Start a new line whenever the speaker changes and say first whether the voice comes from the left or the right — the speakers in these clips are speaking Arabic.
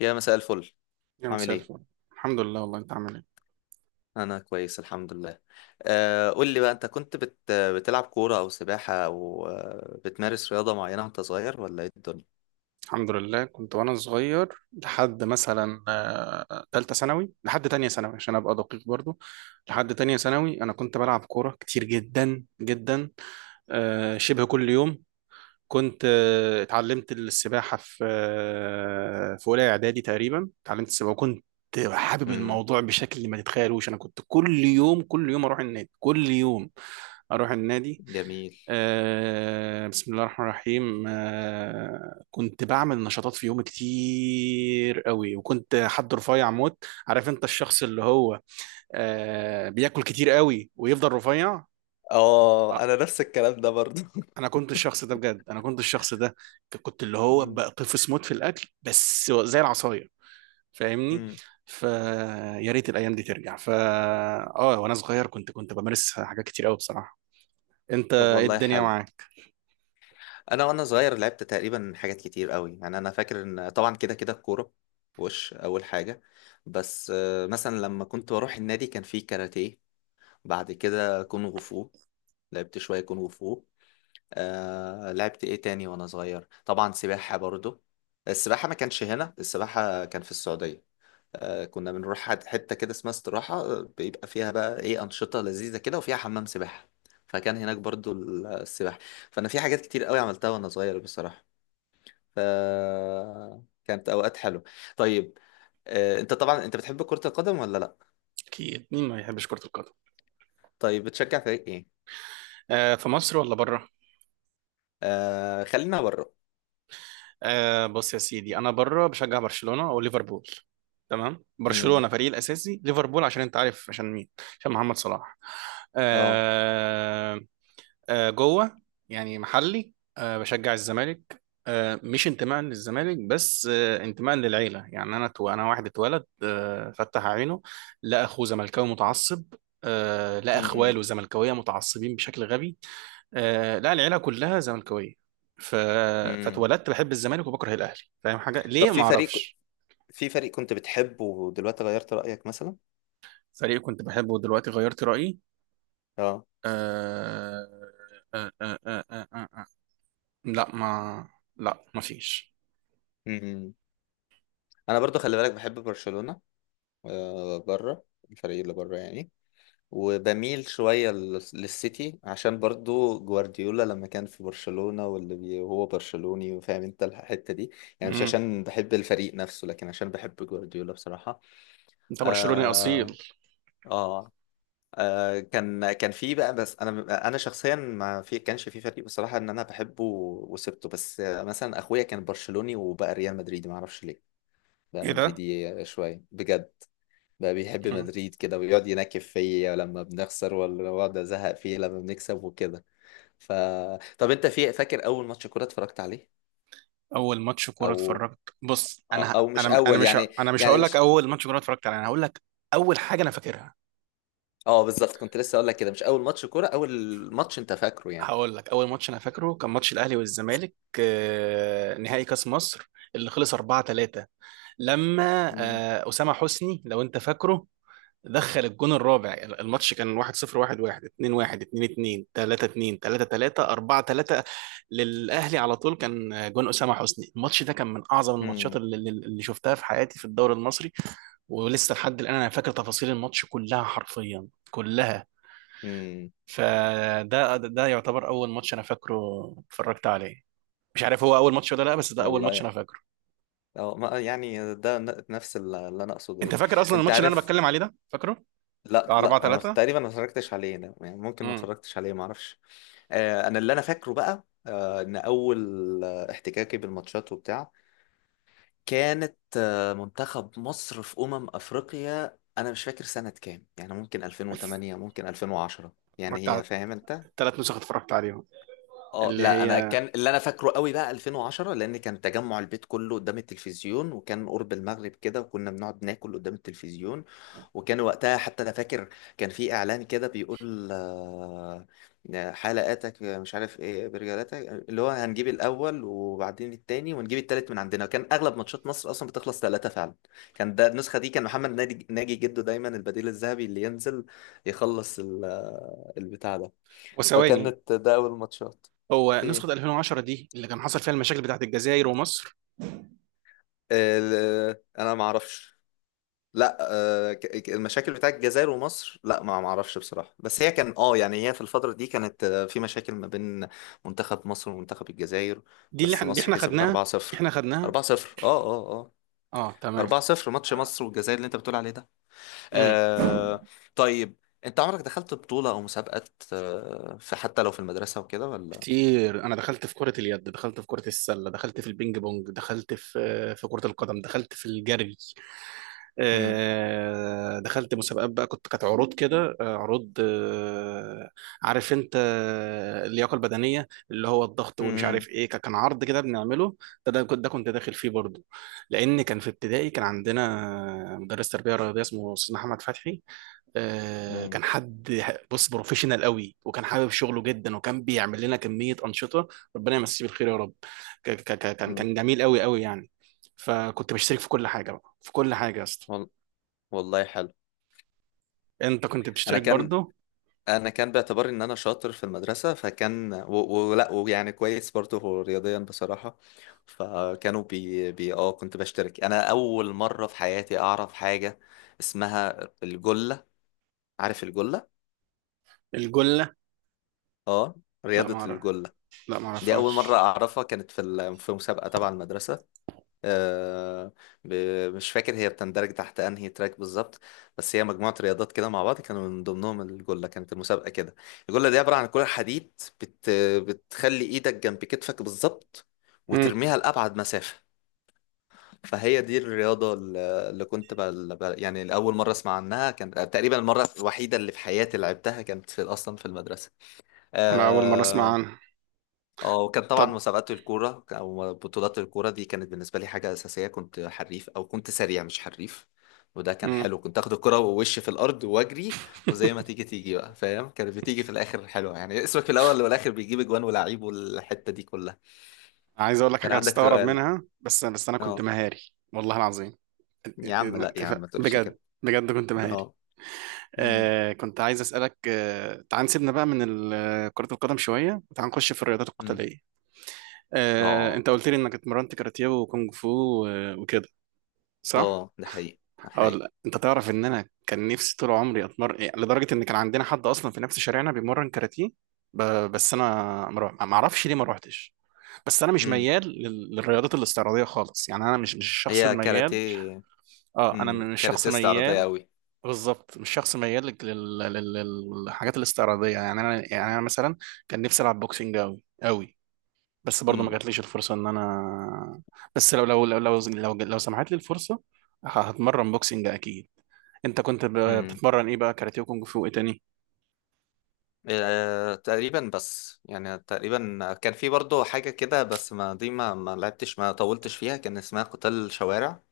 left: يا مساء الفل.
right: يا
left: عامل
right: مساء
left: ايه؟
right: الفل. الحمد لله، والله انت عامل ايه؟
left: انا كويس الحمد لله. قول لي بقى، انت كنت بتلعب كورة او سباحة او بتمارس رياضة معينة وانت صغير، ولا ايه الدنيا؟
right: الحمد لله، كنت وانا صغير لحد مثلا تالتة ثانوي، لحد تانية ثانوي عشان ابقى دقيق برضو. لحد تانية ثانوي انا كنت بلعب كورة كتير جدا جدا. شبه كل يوم. كنت اتعلمت السباحة في اولى اعدادي تقريبا، اتعلمت السباحة وكنت حابب
left: امم
right: الموضوع بشكل ما تتخيلوش. انا كنت كل يوم كل يوم اروح النادي كل يوم اروح النادي.
left: جميل.
right: بسم الله الرحمن الرحيم. كنت بعمل نشاطات في يومي كتير قوي، وكنت حد رفيع موت. عارف انت الشخص اللي هو بياكل كتير قوي ويفضل رفيع.
left: اه،
right: آه،
left: انا نفس الكلام ده برضه
right: انا كنت الشخص ده، بجد انا كنت الشخص ده. كنت اللي هو
left: مم.
right: بقطفس موت في الاكل بس زي العصاية. فاهمني؟
left: مم.
right: فيا ريت الايام دي ترجع. فا اه، وانا صغير كنت بمارس حاجات كتير قوي بصراحة. انت
left: طب
right: ايه
left: والله
right: الدنيا
left: حلو.
right: معاك؟
left: انا وانا صغير لعبت تقريبا حاجات كتير قوي، يعني انا فاكر ان طبعا كده كده الكورة وش اول حاجة، بس مثلا لما كنت بروح النادي كان فيه كاراتيه، بعد كده كونغ فو، لعبت شوية كونغ فو. آه لعبت ايه تاني وانا صغير؟ طبعا سباحة برضو. السباحة ما كانش هنا، السباحة كان في السعودية. آه كنا بنروح حتة كده اسمها استراحة، بيبقى فيها بقى ايه أنشطة لذيذة كده وفيها حمام سباحة، فكان هناك برضو السباحة. فأنا في حاجات كتير قوي عملتها وانا صغير بصراحة. ف كانت أوقات حلوة. طيب، انت طبعا انت بتحب كرة القدم ولا لا؟
right: اكيد، مين ما بيحبش كرة القدم؟
left: طيب بتشجع فريق ايه؟
right: في مصر ولا بره؟
left: خلينا بره.
right: بص يا سيدي، انا بره بشجع برشلونه وليفربول. تمام،
left: امم
right: برشلونه فريقي الاساسي، ليفربول عشان انت عارف عشان مين. عشان محمد صلاح.
left: اه.
right: آه جوه. يعني محلي بشجع الزمالك. مش انتماء للزمالك بس انتماء للعيله. يعني انا تو انا واحد اتولد فتح عينه، لقى اخوه زملكاوي متعصب. لقى
left: امم
right: اخواله زملكاويه متعصبين بشكل غبي. لا، العيله كلها زملكاويه. ف...
left: امم
right: فاتولدت بحب الزمالك وبكره الاهلي، فاهم حاجه
left: طب
right: ليه؟ ما
left: في فريق،
right: اعرفش.
left: في فريق كنت بتحبه ودلوقتي غيرت رأيك مثلا؟
right: فريق كنت بحبه ودلوقتي غيرت رايي؟
left: اه.
right: آه... آه... آه... آه... آه... آه... آه. لا ما لا ما فيش.
left: امم انا برضو خلي بالك بحب برشلونة، بره، الفريق اللي بره يعني. وبميل شوية للسيتي، عشان برضو جوارديولا لما كان في برشلونة، وهو برشلوني وفاهم انت الحتة دي، يعني مش
right: مم.
left: عشان بحب الفريق نفسه لكن عشان بحب جوارديولا بصراحة.
right: انت برشلوني اصيل؟
left: اه, آه كان كان في بقى بس انا شخصيا ما في كانش في فريق بصراحه ان انا بحبه وسبته، بس مثلا اخويا كان برشلوني وبقى ريال مدريدي، ما اعرفش ليه. بقى
right: ايه ده؟
left: مدريدي شويه بجد، بقى بيحب
right: مم.
left: مدريد كده ويقعد ينكف فيا لما بنخسر، ولا يقعد ازهق فيه لما بنكسب وكده. ف طب انت في فاكر اول ماتش كوره اتفرجت عليه؟
right: اول ماتش كوره
left: او،
right: اتفرجت؟ بص،
left: او مش اول يعني،
right: انا مش
left: يعني
right: هقول لك
left: مش،
right: اول ماتش كوره اتفرجت عليه، انا هقول لك اول حاجه انا فاكرها.
left: اه بالظبط، كنت لسه اقول لك كده مش اول ماتش كوره، اول ماتش انت فاكره يعني.
right: هقول لك، اول ماتش انا فاكره كان ماتش الاهلي والزمالك. نهائي كاس مصر اللي خلص 4-3، لما اسامه حسني لو انت فاكره دخل الجون الرابع. الماتش كان 1-0 1-1 2-1 2-2 3-2 3-3 4-3 للاهلي، على طول كان جون اسامه حسني. الماتش ده كان من اعظم الماتشات
left: امم
right: اللي شفتها في حياتي في الدوري المصري. ولسه لحد الان انا فاكر تفاصيل الماتش كلها، حرفيا كلها.
left: امم
right: فده يعتبر اول ماتش انا فاكره اتفرجت عليه. مش عارف هو اول ماتش ولا لا، بس ده اول ماتش
left: والله
right: انا فاكره.
left: اه، يعني ده نفس اللي انا اقصده
right: انت
left: يعني.
right: فاكر اصلا
left: انت
right: الماتش اللي انا
left: عارف،
right: بتكلم عليه ده؟ فاكره؟
left: لا
right: بتاع 4
left: لا انا
right: 3
left: تقريبا ما اتفرجتش عليه، ده يعني ممكن ما
right: امم.
left: اتفرجتش عليه ما اعرفش. انا اللي انا فاكره بقى ان اول احتكاكي بالماتشات وبتاع كانت منتخب مصر في افريقيا، انا مش فاكر سنة كام، يعني ممكن 2008 ممكن 2010، يعني
right: اتفرجت على
left: هي فاهم انت.
right: الثلاث نسخ، اتفرجت عليهم.
left: اه
right: اللي
left: لا، انا
right: هي،
left: كان اللي انا فاكره قوي بقى 2010، لان كان تجمع البيت كله قدام التلفزيون، وكان قرب المغرب كده وكنا بنقعد ناكل قدام التلفزيون، وكان وقتها حتى انا فاكر كان في اعلان كده بيقول حلقاتك مش عارف ايه برجالاتك، اللي هو هنجيب الاول وبعدين التاني ونجيب التالت من عندنا، كان اغلب ماتشات مصر اصلا بتخلص ثلاثة فعلا. كان ده النسخة دي، كان محمد ناجي ناجي جده دايما البديل الذهبي اللي ينزل يخلص البتاع ده.
right: وثواني.
left: فكانت ده اول ماتشات.
right: هو نسخة
left: ايه
right: 2010 دي اللي كان حصل فيها المشاكل بتاعت الجزائر ومصر؟
left: انا ما اعرفش. لا، المشاكل بتاعت الجزائر ومصر لا ما ما اعرفش بصراحة، بس هي كان اه يعني هي في الفترة دي كانت في مشاكل ما بين منتخب مصر ومنتخب الجزائر. بس
right: دي
left: مصر
right: احنا
left: كسبت
right: خدناها.
left: 4-0.
right: احنا خدناها.
left: 4-0 اه اه اه.
right: اه، تمام.
left: 4-0 ماتش مصر والجزائر اللي انت بتقول عليه ده.
right: امم.
left: آه. طيب انت عمرك دخلت بطولة او مسابقات في حتى لو في المدرسة وكده ولا؟
right: كتير، انا دخلت في كرة اليد، دخلت في كرة السلة، دخلت في البينج بونج، دخلت في كرة القدم، دخلت في الجري.
left: امم
right: دخلت مسابقات بقى، كنت، كانت عروض كده، عروض عارف انت اللياقه البدنيه اللي هو الضغط ومش
left: امم
right: عارف ايه، كان عرض كده بنعمله. ده كنت داخل فيه برضه. لان كان في ابتدائي، كان عندنا مدرس تربيه رياضيه اسمه استاذ محمد فتحي. كان حد، بص، بروفيشنال قوي، وكان حابب شغله جدا، وكان بيعمل لنا كمية أنشطة. ربنا يمسيه بالخير يا رب. ك- ك- ك- كان
left: امم
right: كان جميل قوي قوي يعني. فكنت بشترك في كل حاجة بقى، في كل حاجة يا اسطى.
left: والله حلو.
right: انت كنت
left: انا
right: بتشترك
left: كان
right: برضو؟
left: انا كان باعتبار ان انا شاطر في المدرسه، فكان ولا ويعني كويس برضه رياضيا بصراحه، فكانوا بي, بي اه كنت بشترك. انا اول مره في حياتي اعرف حاجه اسمها الجله. عارف الجله؟
right: الجلة؟
left: اه،
right: لا ما
left: رياضه
right: اعرف.
left: الجله.
right: لا ما
left: دي اول
right: اعرفهاش.
left: مره اعرفها، كانت في في مسابقه تبع المدرسه. آه، مش فاكر هي بتندرج تحت انهي تراك بالظبط، بس هي مجموعة رياضات كده مع بعض، كانوا من ضمنهم الجلة. كانت المسابقة كده، الجلة دي عبارة عن كرة حديد، بت بتخلي ايدك جنب كتفك بالظبط
right: امم.
left: وترميها لأبعد مسافة. فهي دي الرياضة، اللي كنت يعني الأول مرة أسمع عنها كان تقريبا، المرة الوحيدة اللي في حياتي لعبتها كانت في، أصلا في المدرسة.
right: انا اول مرة اسمع
left: آه،
right: عنها.
left: اه، وكان طبعا
right: طب.
left: مسابقات الكورة أو بطولات الكورة دي كانت بالنسبة لي حاجة أساسية، كنت حريف أو كنت سريع مش حريف، وده كان
right: امم.
left: حلو. كنت آخد الكرة ووش في الأرض وأجري، وزي ما تيجي تيجي بقى فاهم، كانت بتيجي في الآخر حلوة يعني، اسمك في الأول والآخر بيجيب أجوان ولاعيب والحتة دي كلها.
right: عايز اقول لك
left: كان
right: حاجة
left: عندك
right: هتستغرب
left: سؤال؟
right: منها، بس انا كنت
left: اه،
right: مهاري. والله العظيم.
left: يا عم لا يا عم
right: اتفق،
left: ما تقولش
right: بجد
left: كده.
right: بجد كنت مهاري.
left: اه. امم
right: كنت عايز اسالك، تعال نسيبنا بقى من كرة القدم شوية، وتعال نخش في الرياضات
left: امم
right: القتالية.
left: اه
right: انت قلت لي انك اتمرنت كاراتيه وكونج فو وكده، صح؟
left: اه، ده حقيقي، ده
right: هقول
left: حقيقي.
right: لك. انت تعرف ان انا كان نفسي طول عمري اتمرن إيه، لدرجه ان كان عندنا حد اصلا في نفس شارعنا بيمرن كاراتيه. ب... بس انا، ما اعرفش ليه ما روحتش. بس انا مش
left: امم
right: ميال للرياضات الاستعراضيه خالص، يعني انا مش الشخص
left: هي
right: الميال.
left: كاراتيه.
right: اه، انا مش شخص
left: كاراتيه استعراضية
right: ميال.
left: أوي.
right: بالظبط، مش شخص ميال للحاجات الاستعراضيه، يعني انا، يعني انا مثلا كان نفسي العب بوكسنج قوي قوي. بس برضه ما جاتليش الفرصه ان انا، بس لو سمحت لي الفرصه هتمرن بوكسنج اكيد. انت كنت
left: امم
right: بتتمرن ايه بقى، كاراتيه وكونج فو ايه تاني؟
left: تقريبا، بس يعني تقريبا كان في برضه حاجة كده، بس ما لعبتش ما طولتش فيها، كان اسمها قتال شوارع.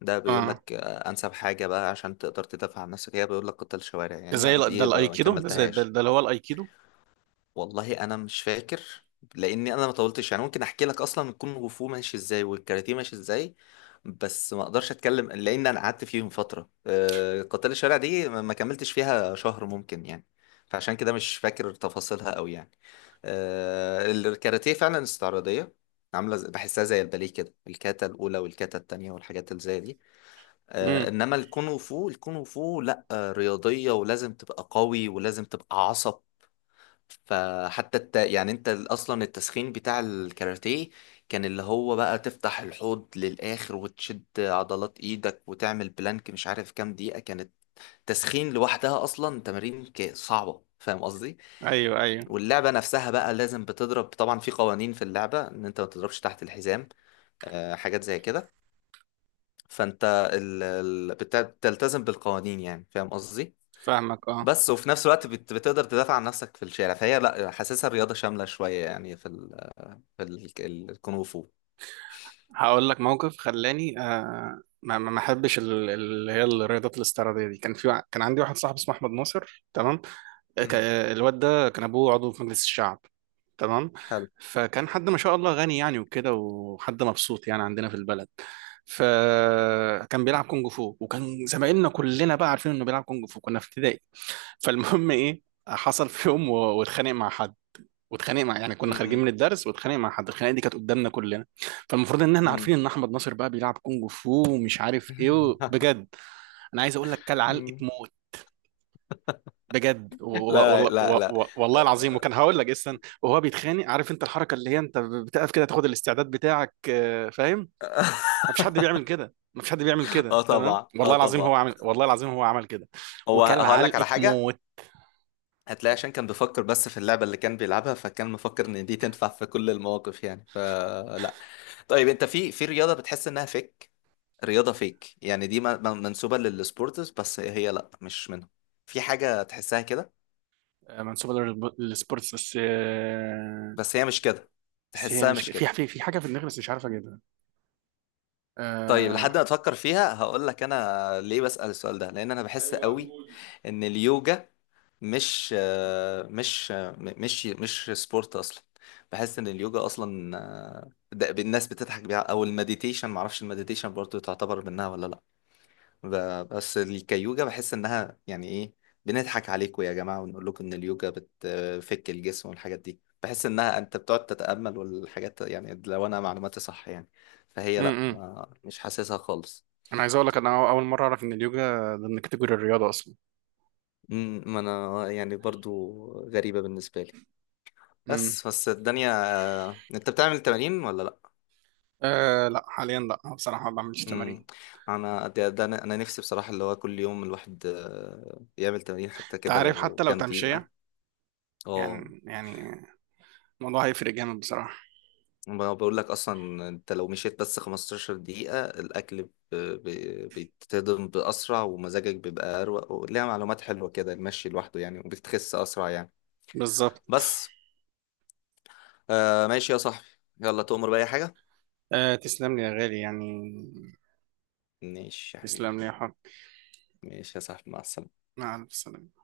left: ده بيقول
right: اه،
left: لك أنسب حاجة بقى عشان تقدر تدافع عن نفسك هي، بيقول لك قتال شوارع.
right: ده زي
left: يعني
right: ده
left: دي ما
right: الايكيدو، ده زي ده,
left: كملتهاش.
right: ده اللي هو الايكيدو.
left: والله انا مش فاكر، لاني انا ما طولتش يعني. ممكن احكي لك اصلا الكونغ فو ماشي ازاي والكاراتيه ماشي ازاي، بس ما اقدرش اتكلم، لان انا قعدت فيهم فتره، قتال الشارع دي ما ما كملتش فيها شهر ممكن، يعني فعشان كده مش فاكر تفاصيلها قوي يعني. الكاراتيه فعلا استعراضيه، عامله زي، بحسها زي الباليه كده، الكاتا الاولى والكاتا التانية والحاجات اللي زي دي.
right: امم.
left: انما الكونغ فو، الكونغ فو لا، رياضيه ولازم تبقى قوي ولازم تبقى عصب. فحتى يعني انت اصلا التسخين بتاع الكاراتيه كان اللي هو بقى تفتح الحوض للاخر وتشد عضلات ايدك وتعمل بلانك مش عارف كام دقيقة كانت، تسخين لوحدها اصلا تمارين صعبة فاهم قصدي.
right: ايوه، ايوه.
left: واللعبة نفسها بقى لازم بتضرب، طبعا في قوانين في اللعبة ان انت ما تضربش تحت الحزام، حاجات زي كده، فانت بتلتزم بالقوانين يعني فاهم قصدي.
right: فاهمك. اه.
left: بس وفي نفس الوقت بتقدر تدافع عن نفسك في الشارع، فهي لا حاسسها رياضة شاملة شوية يعني في الكونغ فو.
right: هقول لك موقف خلاني ما احبش اللي هي الرياضات الاستعراضيه دي. كان في كان عندي واحد صاحبي اسمه احمد ناصر، تمام. ك-
left: امم
right: الواد ده كان ابوه عضو في مجلس الشعب، تمام.
left: حلو.
right: فكان حد ما شاء الله غني يعني وكده، وحد مبسوط يعني عندنا في البلد. فكان بيلعب كونج فو، وكان زمايلنا كلنا بقى عارفين انه بيلعب كونج فو، كنا في ابتدائي. فالمهم ايه، حصل في يوم واتخانق مع حد. واتخانق مع يعني كنا خارجين
left: مم.
right: من الدرس، واتخانق مع حد. الخناقه دي كانت قدامنا كلنا. فالمفروض ان احنا عارفين
left: مم.
right: ان احمد ناصر بقى بيلعب كونج فو ومش عارف ايه. بجد، انا عايز اقول لك، كل علقه
left: مم.
right: موت. بجد و- و-
left: لا
right: والله
left: لا
right: و-
left: لا.
right: و- والله العظيم. وكان هقول لك اصلا وهو بيتخانق، عارف انت الحركه اللي هي انت بتقف كده تاخد الاستعداد بتاعك، فاهم؟ مفيش حد بيعمل كده، مفيش حد بيعمل كده،
left: اه
right: تمام؟
left: طبعا اه
right: والله العظيم
left: طبعا.
right: هو عمل، والله العظيم هو عمل كده.
left: هو
right: وكان
left: هقول لك
right: علقه
left: على حاجه،
right: موت.
left: هتلاقي عشان كان بيفكر بس في اللعبه اللي كان بيلعبها، فكان مفكر ان دي تنفع في كل المواقف يعني، فلا. طيب انت في رياضه بتحس انها فيك؟ رياضه فيك يعني دي منسوبه للسبورتس بس هي لا مش منهم، في حاجه تحسها كده
right: منسوبه للسبورتس بس
left: بس هي مش كده،
right: بس هي
left: تحسها
right: مش
left: مش
right: كده. في
left: كده.
right: في في حاجه في دماغي بس مش عارف اجيبها.
left: طيب
right: آه،
left: لحد ما تفكر فيها هقول لك انا ليه بسأل السؤال ده، لان انا بحس قوي ان اليوجا مش، مش سبورت اصلا. بحس ان اليوجا اصلا، ده الناس بتضحك بيها، او المديتيشن، معرفش المديتيشن برضو تعتبر منها ولا لا، بس كيوجا بحس انها يعني ايه، بنضحك عليكم يا جماعة ونقول لكم ان اليوجا بتفك الجسم والحاجات دي. بحس انها انت بتقعد تتأمل والحاجات، يعني لو انا معلوماتي صح يعني،
right: م-
left: فهي لا
right: م.
left: ما مش حاسسها خالص.
right: انا عايز اقول لك، انا اول مره اعرف ان اليوجا ضمن كاتيجوري الرياضه اصلا.
left: ما انا يعني برضو غريبة بالنسبة لي،
right: م.
left: بس بس الدنيا. انت بتعمل تمارين ولا لا؟
right: أه، لا حاليا، لا بصراحه ما بعملش
left: امم
right: تمارين.
left: انا ده, ده انا أنا نفسي بصراحة اللي هو كل يوم الواحد يعمل تمارين حتى
right: انت
left: كده
right: عارف حتى
left: لو
right: لو
left: كام
right: تمشيه،
left: دقيقة. اه،
right: يعني الموضوع هيفرق جامد بصراحة.
left: ما بقول لك اصلا انت لو مشيت بس 15 دقيقة، الاكل بيتهضم باسرع، ومزاجك بيبقى اروق، وليها معلومات حلوة كده المشي لوحده يعني، وبتخس اسرع يعني.
right: بالظبط.
left: بس. آه ماشي يا صاحبي، يلا تؤمر بأي حاجة.
right: تسلم لي يا غالي يعني.
left: ماشي يا حبيبي.
right: تسلم لي يا حب.
left: ماشي يا صاحبي، مع السلامة.
right: مع ألف سلامة.